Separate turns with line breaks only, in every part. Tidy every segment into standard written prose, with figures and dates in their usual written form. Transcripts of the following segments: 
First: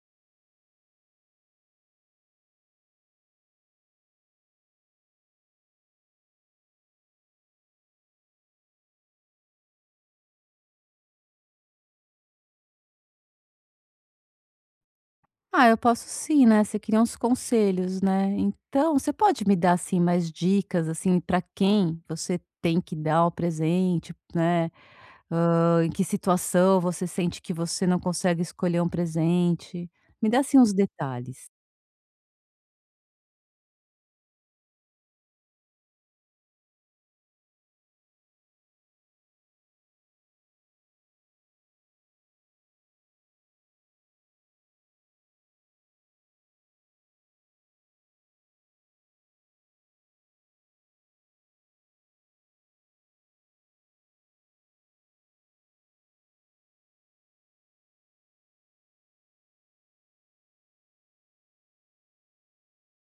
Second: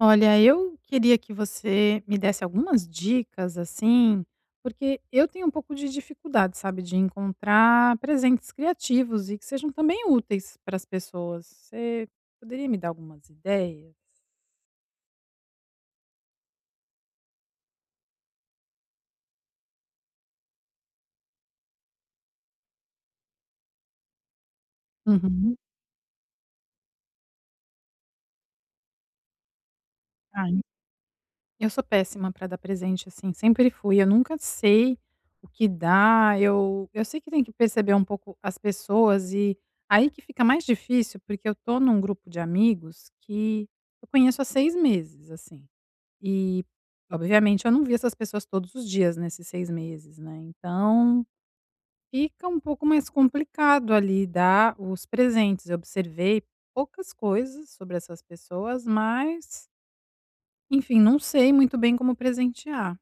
Olha, eu queria que você me desse algumas dicas, assim, porque eu tenho um pouco de dificuldade, sabe, de encontrar presentes criativos e que sejam também úteis para as pessoas. Você poderia me dar algumas ideias?
Ah, eu posso sim, né? Você queria uns conselhos, né. Então, você pode me dar, assim, mais dicas, assim, para quem você tem que dar o presente, né,
Uhum.
em que situação você sente que você não consegue escolher um presente. Me dá,
Ah,
assim, uns detalhes.
Eu sou péssima para dar presente, assim, sempre fui. Eu nunca sei o que dá. Eu sei que tem que perceber um pouco as pessoas, e aí que fica mais difícil, porque eu tô num grupo de amigos que eu conheço há 6 meses, assim. E, obviamente, eu não vi essas pessoas todos os dias nesses 6 meses, né, então fica um pouco mais complicado ali dar os presentes. Eu observei poucas coisas sobre essas pessoas, mas, enfim, não sei muito bem como presentear.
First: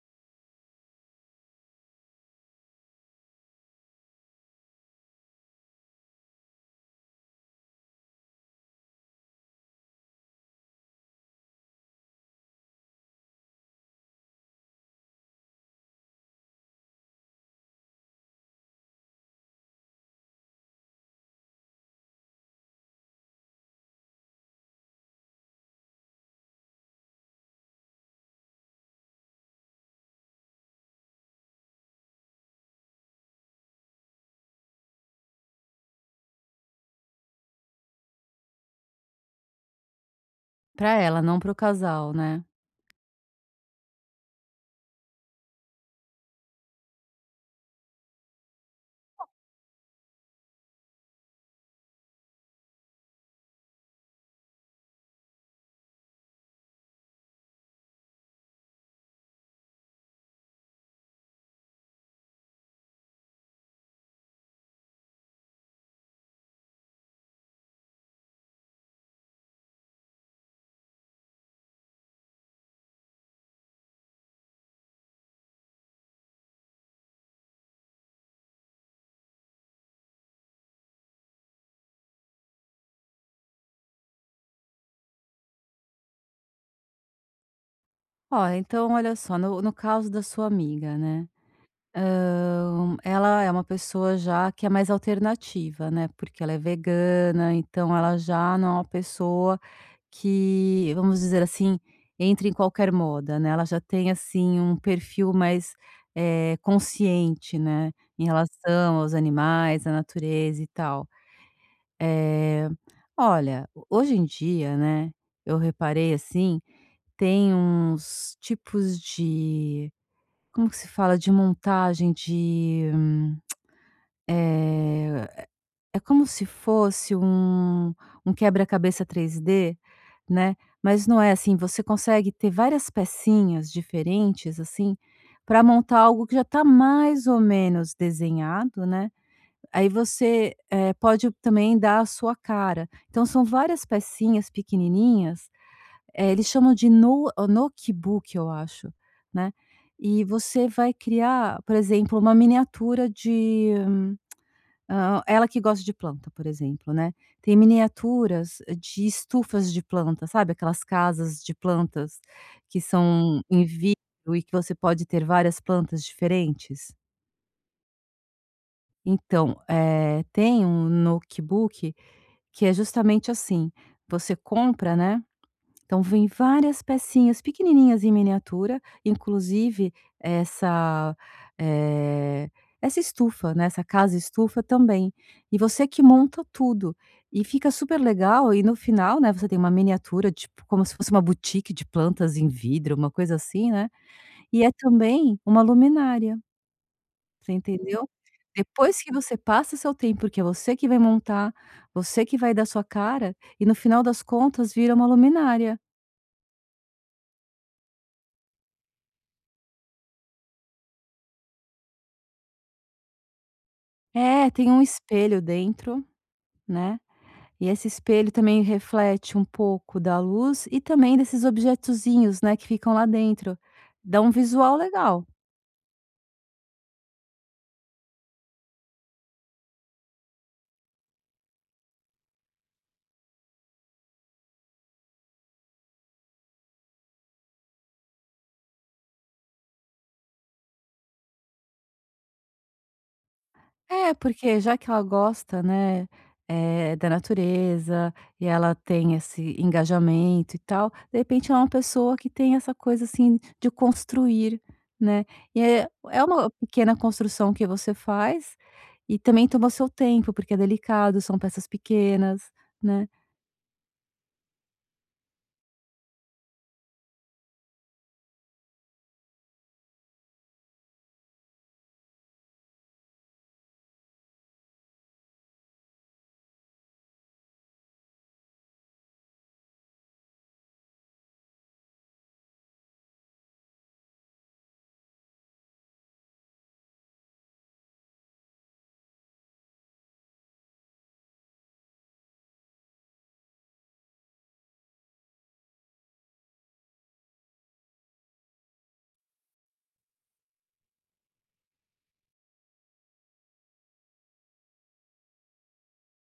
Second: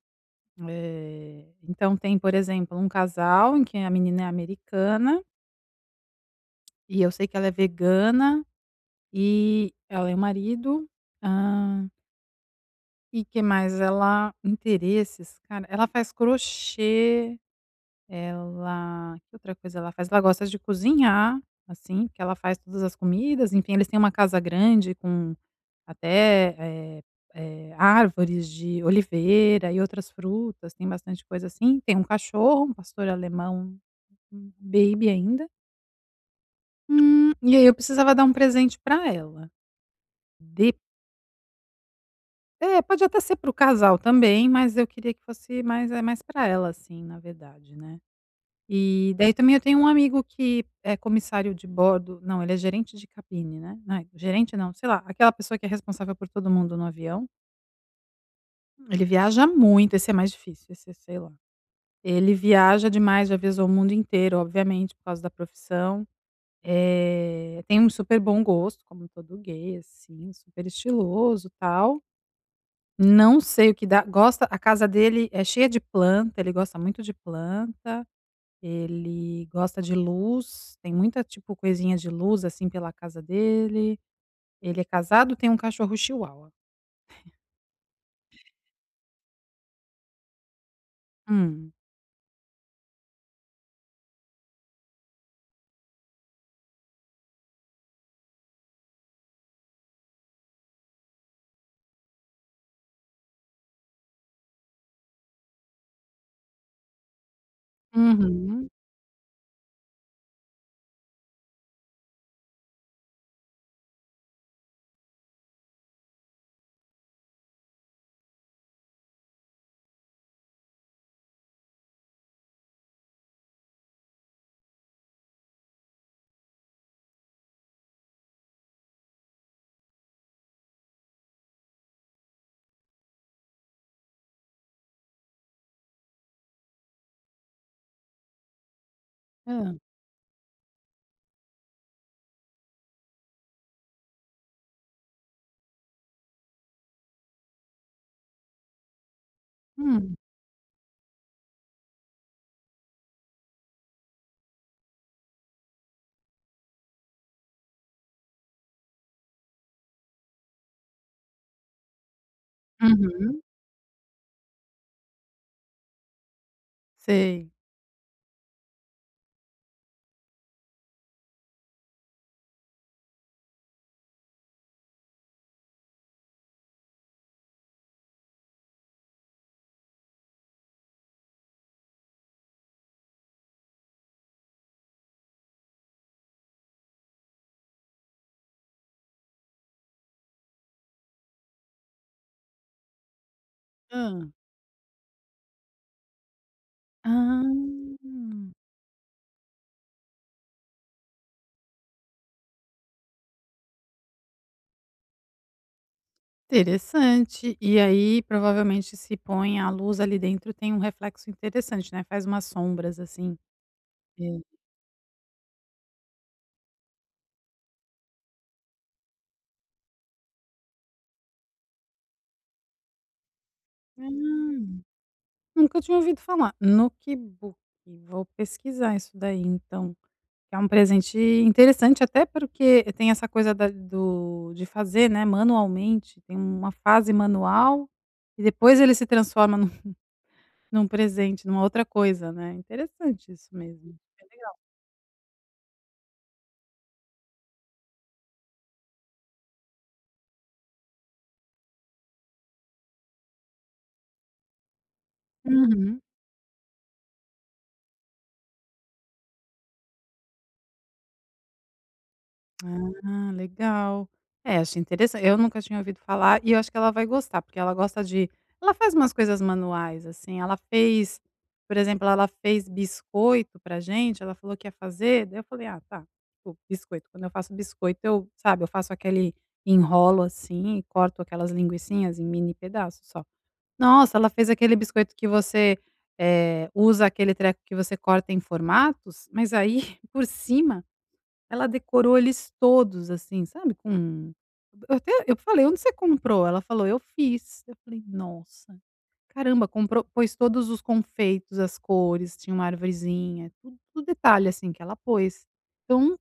Então tem, por exemplo, um casal em que a menina é americana, e eu sei que ela é vegana, e ela e o marido, hã, e que mais? Ela interesses, cara, ela faz crochê. Ela, que outra coisa ela faz? Ela gosta de cozinhar, assim, porque ela faz todas as comidas. Enfim, eles têm uma casa grande com até, eh árvores de oliveira e outras frutas, tem bastante coisa assim. Tem um cachorro, um pastor alemão, um baby ainda. E aí eu precisava dar um presente pra ela. De
Para ela, não para o casal, né.
é, pode até ser para o casal também, mas eu queria que fosse mais, é, mais para ela, assim, na verdade, né. E daí também eu tenho um amigo que é comissário de bordo, não, ele é gerente de cabine, né. Ai, gerente não, sei lá, aquela pessoa que é responsável por todo mundo no avião. Ele viaja muito, esse é mais difícil, esse é, sei lá. Ele viaja demais, já viajou o mundo inteiro, obviamente, por causa da profissão. Tem um super bom gosto, como todo gay, assim, super estiloso, tal. Não sei o que dá, gosta, a casa dele é cheia de planta, ele gosta muito de planta. Ele gosta de luz, tem muita, tipo, coisinha de luz, assim, pela casa dele. Ele é casado, tem um cachorro chihuahua.
Ó, então olha só, no caso da sua amiga, né.
Hum.
Ela é uma pessoa já que é mais alternativa, né, porque ela é vegana, então ela já não é uma pessoa que, vamos dizer assim, entra em qualquer moda, né, ela já tem, assim, um perfil mais, consciente, né, em
Uhum.
relação aos animais, à natureza e tal. Eh, Olha, hoje em dia, né, eu reparei, assim, tem uns tipos de como que se fala? De montagem de, eh, é como se fosse um quebra-cabeça 3D, né, mas não é assim, você consegue ter várias pecinhas diferentes, assim, para montar algo que já está mais ou menos desenhado, né,
Hã.
aí você, pode também dar a sua cara. Então são várias pecinhas pequenininhas, é, eles chamam de no notebook, eu acho, né.
Hum.
E você vai criar, por exemplo, uma miniatura de, hã, ela que gosta de planta, por exemplo, né, tem miniaturas de estufas de planta, sabe, aquelas casas de plantas que são
Uhum.
em vidro e que você pode ter várias plantas diferentes?
Sei.
Então, tem um notebook que é justamente assim, você compra, né. Então vem várias pecinhas pequenininhas em miniatura, inclusive essa, eh, essa estufa, né, essa casa estufa também. E você que monta tudo. E fica super legal e no final, né, você tem uma miniatura, tipo, como se fosse uma boutique de plantas em vidro, uma coisa assim, né.
Hã.
E é também uma luminária,
Ah,
você entendeu? Depois que você passa seu tempo, porque é você que vai montar, você que vai dar sua cara, e no final das contas vira uma luminária.
interessante. E aí, provavelmente, se põe a luz ali dentro, tem um reflexo interessante, né, faz umas sombras, assim.
É,
É.
tem um espelho dentro, né, e esse espelho também reflete um pouco da luz e também desses objetozinhos, né, que ficam lá dentro.
Ah,
Dá um visual legal.
nunca tinha ouvido falar. Nokibuki. Vou pesquisar isso daí, então. É um presente interessante, até porque tem essa coisa da do de fazer, né, manualmente, tem uma fase manual e depois ele se transforma num num presente, numa outra coisa, né. Interessante isso mesmo,
É,
é legal.
porque já que ela gosta, né, da natureza e ela tem esse engajamento e tal, de repente ela é uma pessoa que tem essa coisa, assim, de construir, né. E é
Uhum.
é uma pequena construção que você faz e também toma seu tempo, porque é delicado, são peças pequenas, né.
Ah, legal. É, achei interessan eu nunca tinha ouvido falar, e eu acho que ela vai gostar, porque ela gosta de ela faz umas coisas manuais, assim. Ela fez, por exemplo, ela fez biscoito pra gente, ela falou que ia fazer, daí eu falei: "Ah, tá", tipo, biscoito, quando eu faço biscoito, eu, sabe, eu faço aquele enrolo, assim, e corto aquelas linguicinhas em mini pedaços só. Nossa, ela fez aquele biscoito que você, usa aquele treco que você corta em formatos, mas aí por cima ela decorou eles todos, assim, sabe, com, eu até eu falei: "Onde você comprou?" Ela falou: "Eu fiz". Eu falei: "Nossa, caramba", comprou, pôs todos os confeitos, as cores, tinha uma arvorezinha, tudo detalhe, assim, que ela pôs. Então,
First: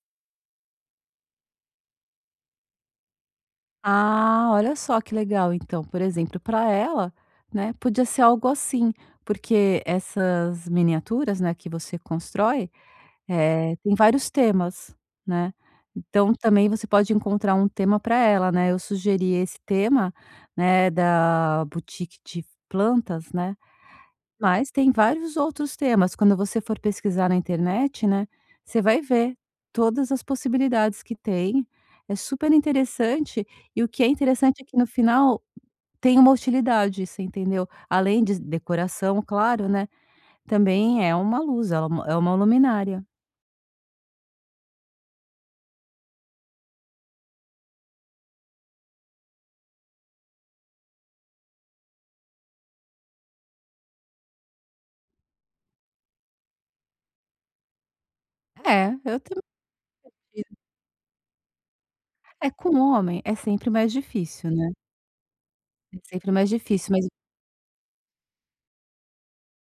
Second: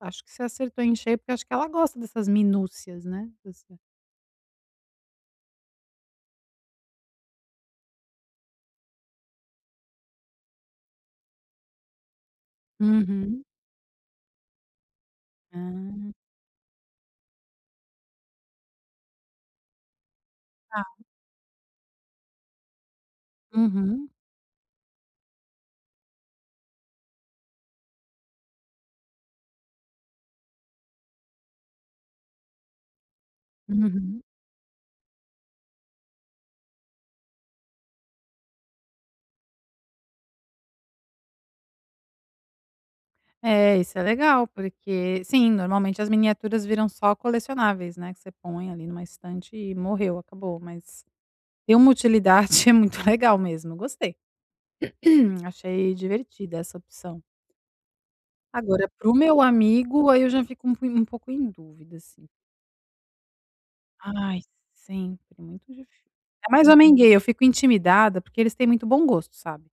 acho que você acertou em cheio, porque acho que ela gosta dessas minúcias, né, dessa.
Ah, olha só que legal então, por exemplo, para ela, né, podia ser algo assim, porque essas miniaturas, né, que você constrói,
Uhum.
tem vários temas, né.
Ah.
Então também você pode encontrar um tema para ela, né. Eu sugeri esse tema, né, da boutique de plantas, né.
Uhum,
Mas tem vários outros temas, quando você for pesquisar na internet, né, você vai ver todas as possibilidades que tem, é super interessante, e o que é
uhum.
interessante é que no final tem uma utilidade, você entendeu? Além de decoração, claro, né, também é uma luz, ela é uma luminária.
É, isso é legal, porque sim, normalmente as miniaturas viram só colecionáveis, né, que você põe ali numa estante e morreu, acabou, mas tem uma utilidade. É muito legal mesmo, gostei. Achei divertida essa opção. Agora,
É,
para o
eu
meu
também.
amigo, aí eu já fico um pu um pouco em dúvida, assim.
É, com o homem é sempre mais
Ai,
difícil, né,
sempre, muito
é
difícil.
sempre
Ainda
mais
mais
difícil,
homem
mas,
gay, eu fico intimidada, porque eles têm muito bom gosto, sabe.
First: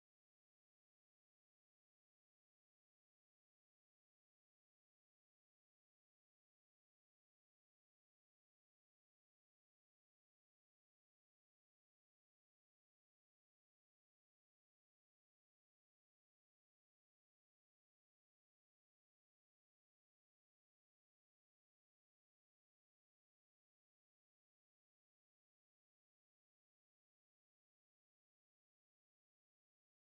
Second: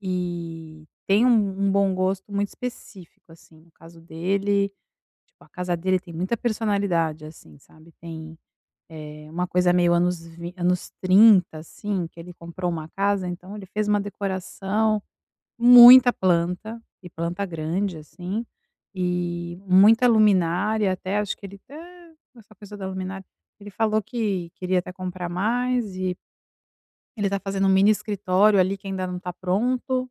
E tem um bom gosto muito específico, assim. No caso dele, tipo, a casa dele tem muita personalidade, assim, sabe. Tem, uma coisa meio anos, vi anos 30, assim, que ele comprou uma casa, então ele fez uma decoração. Muita planta, e planta grande, assim, e muita luminária até, acho que ele, até essa coisa da luminária, ele falou que queria até comprar mais. E ele está fazendo um mini escritório ali que ainda não está pronto,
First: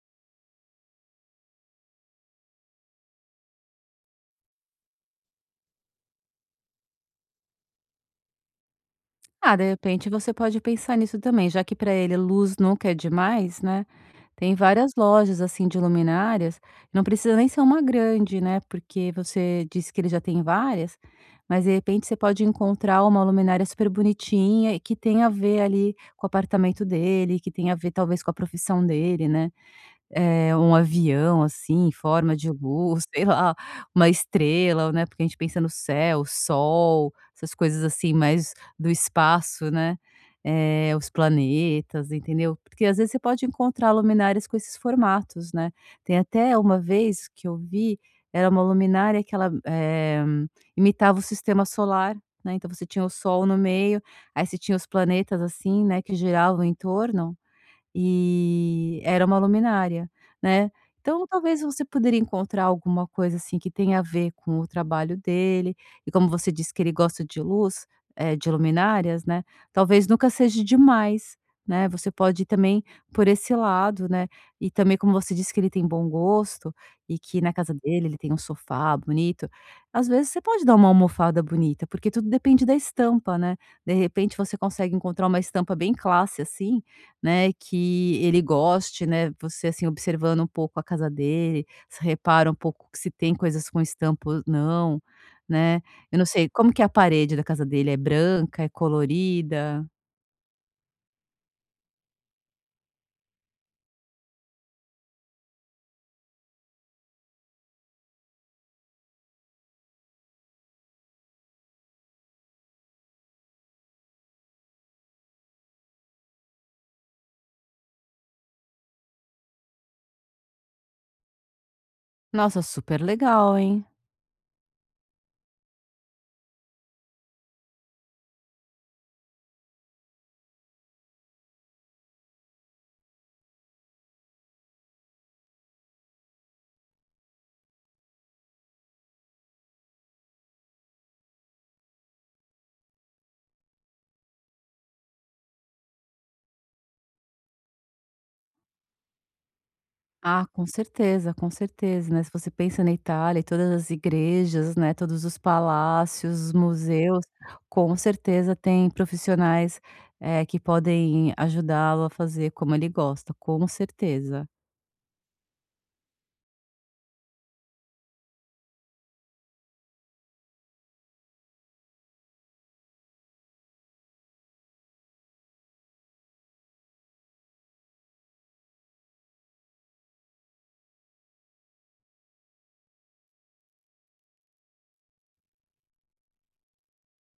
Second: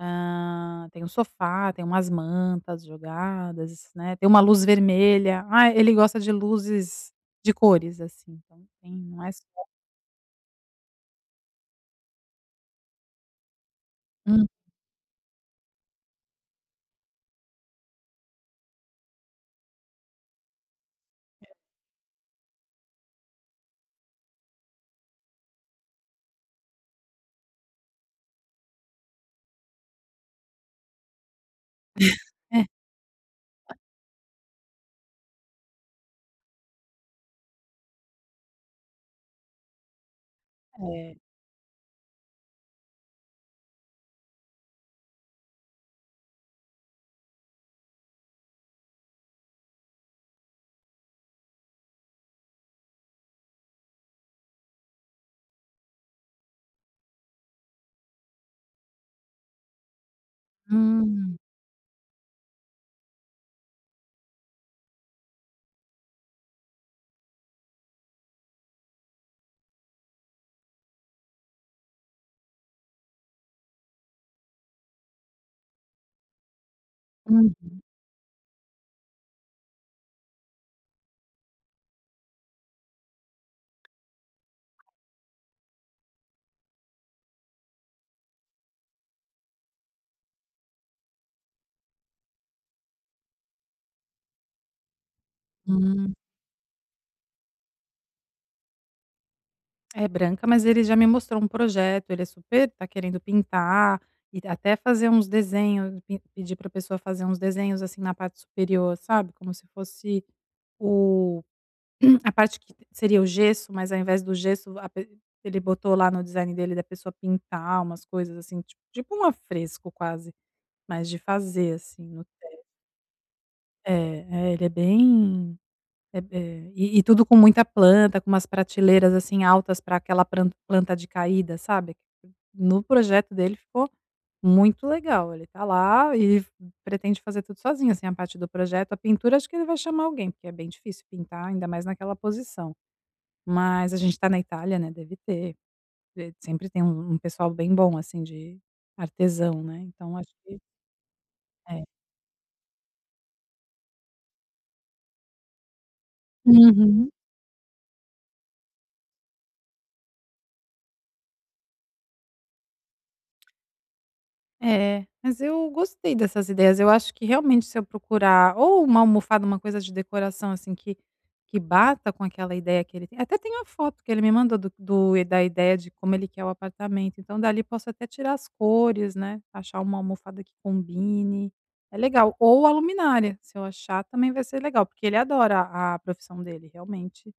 tem um sofá, tem umas mantas jogadas, né, tem uma luz vermelha. Ah, ele gosta de luzes de cores, assim, então tem, não é só,
ah, de repente você pode pensar nisso também, já que para ele luz nunca é demais, né.
hum,
Tem várias lojas, assim, de luminárias, não precisa nem ser uma grande, né, porque você disse que ele já tem várias, mas de repente você pode encontrar uma luminária super bonitinha e que tem a ver ali com o apartamento dele, que tem a ver talvez com a profissão dele, né. É, um avião, assim, em forma de
é,
luz, sei lá, uma estrela, né, porque a gente pensa no céu, sol, essas coisas assim mais do espaço, né, os
é.
planetas, entendeu. Porque às vezes você pode encontrar luminárias com esses formatos, né. Tem até uma vez que eu vi, era uma luminária que ela, imitava o sistema solar, né, então você tinha o sol no meio, aí você tinha os planetas, assim, né, que giravam em torno. E era uma luminária, né. Então
Hum,
talvez você poderia encontrar alguma coisa, assim, que tenha a ver com o trabalho dele, e como você disse que ele gosta de luz, de luminárias, né, talvez nunca seja demais, né, você pode ir também por esse lado, né. E também como você disse que ele tem bom gosto, e que na casa
uhum.
dele ele tem um sofá bonito, às vezes você pode dar uma almofada bonita, porque tudo depende da estampa, né. De repente você consegue encontrar uma estampa bem classe, assim, né, que ele goste, né, você, assim, observando um pouco a casa dele, você repara um pouco que se tem coisas com estampa ou não, né.
Hum.
Eu não sei, como que é a parede da casa dele, é branca, é colorida?
É branca, mas ele já me mostrou um projeto, ele é super, tá querendo pintar e até fazer uns desenhos, pe pedir para a pessoa fazer uns desenhos, assim, na parte superior, sabe, como se fosse o, a parte que seria o gesso, mas ao invés do gesso, a pe ele botou lá no design dele da pessoa pintar umas coisas, assim, tipo um afresco quase, mas de fazer, assim, no,
Nossa, super legal, hein.
é, é, ele é bem, é, é, e tudo com muita planta, com umas prateleiras, assim, altas para aquela pran planta de caída, sabe. No projeto dele ficou muito legal, ele tá lá, e pretende fazer tudo sozinho, assim, a parte do projeto. A pintura, acho que ele vai chamar alguém, porque é bem difícil pintar, ainda mais naquela posição. Mas a gente tá na Itália, né, deve ter, sempre tem um pessoal bem bom, assim, de artesão, né, então acho
Ah,
que,
com
é.
certeza, né, se você pensa na Itália e todas as igrejas, né, todos os palácios, os
Uhum.
museus, com certeza tem profissionais, que podem ajudá-lo a fazer como ele gosta, com certeza.
É, mas eu gostei dessas ideias. Eu acho que realmente, se eu procurar ou uma almofada, uma coisa de decoração assim que bata com aquela ideia que ele tem. Até tem uma foto que ele me mandou do, do- da ideia de como ele quer o apartamento. Então dali posso até tirar as cores, né? Achar uma almofada que combine. É legal. Ou a luminária, se eu achar, também vai ser legal, porque ele adora a profissão dele, realmente.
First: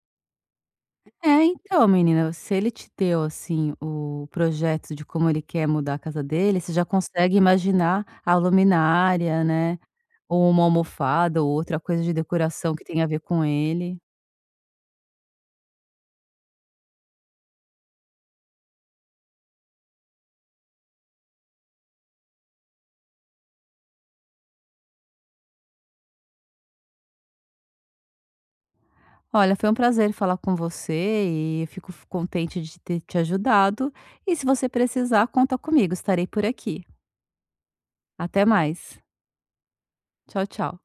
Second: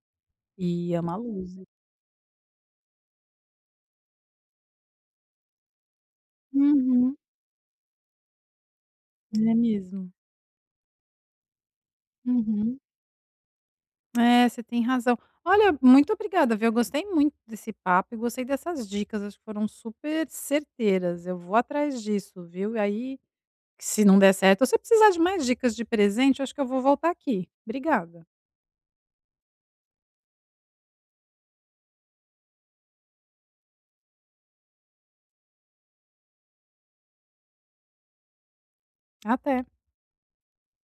E ama a
É,
luz.
então, menina, se ele te deu, assim, o projeto de como ele quer mudar a casa dele, você já
Uhum,
consegue imaginar a luminária,
é
né,
mesmo.
ou uma almofada ou outra coisa de decoração
Uhum.
que tem a ver com ele.
É, você tem razão. Olha, muito obrigada, viu? Eu gostei muito desse papo e gostei dessas dicas, acho que foram super certeiras. Eu vou atrás disso, viu? E aí, se não der certo, ou se eu precisar de mais dicas de presente, eu acho que eu vou voltar aqui. Obrigada.
Olha, foi um prazer falar com você e eu fico f contente de ter te ajudado, e se você precisar, conta comigo, estarei por aqui. Até mais.
Até.
Tchau, tchau.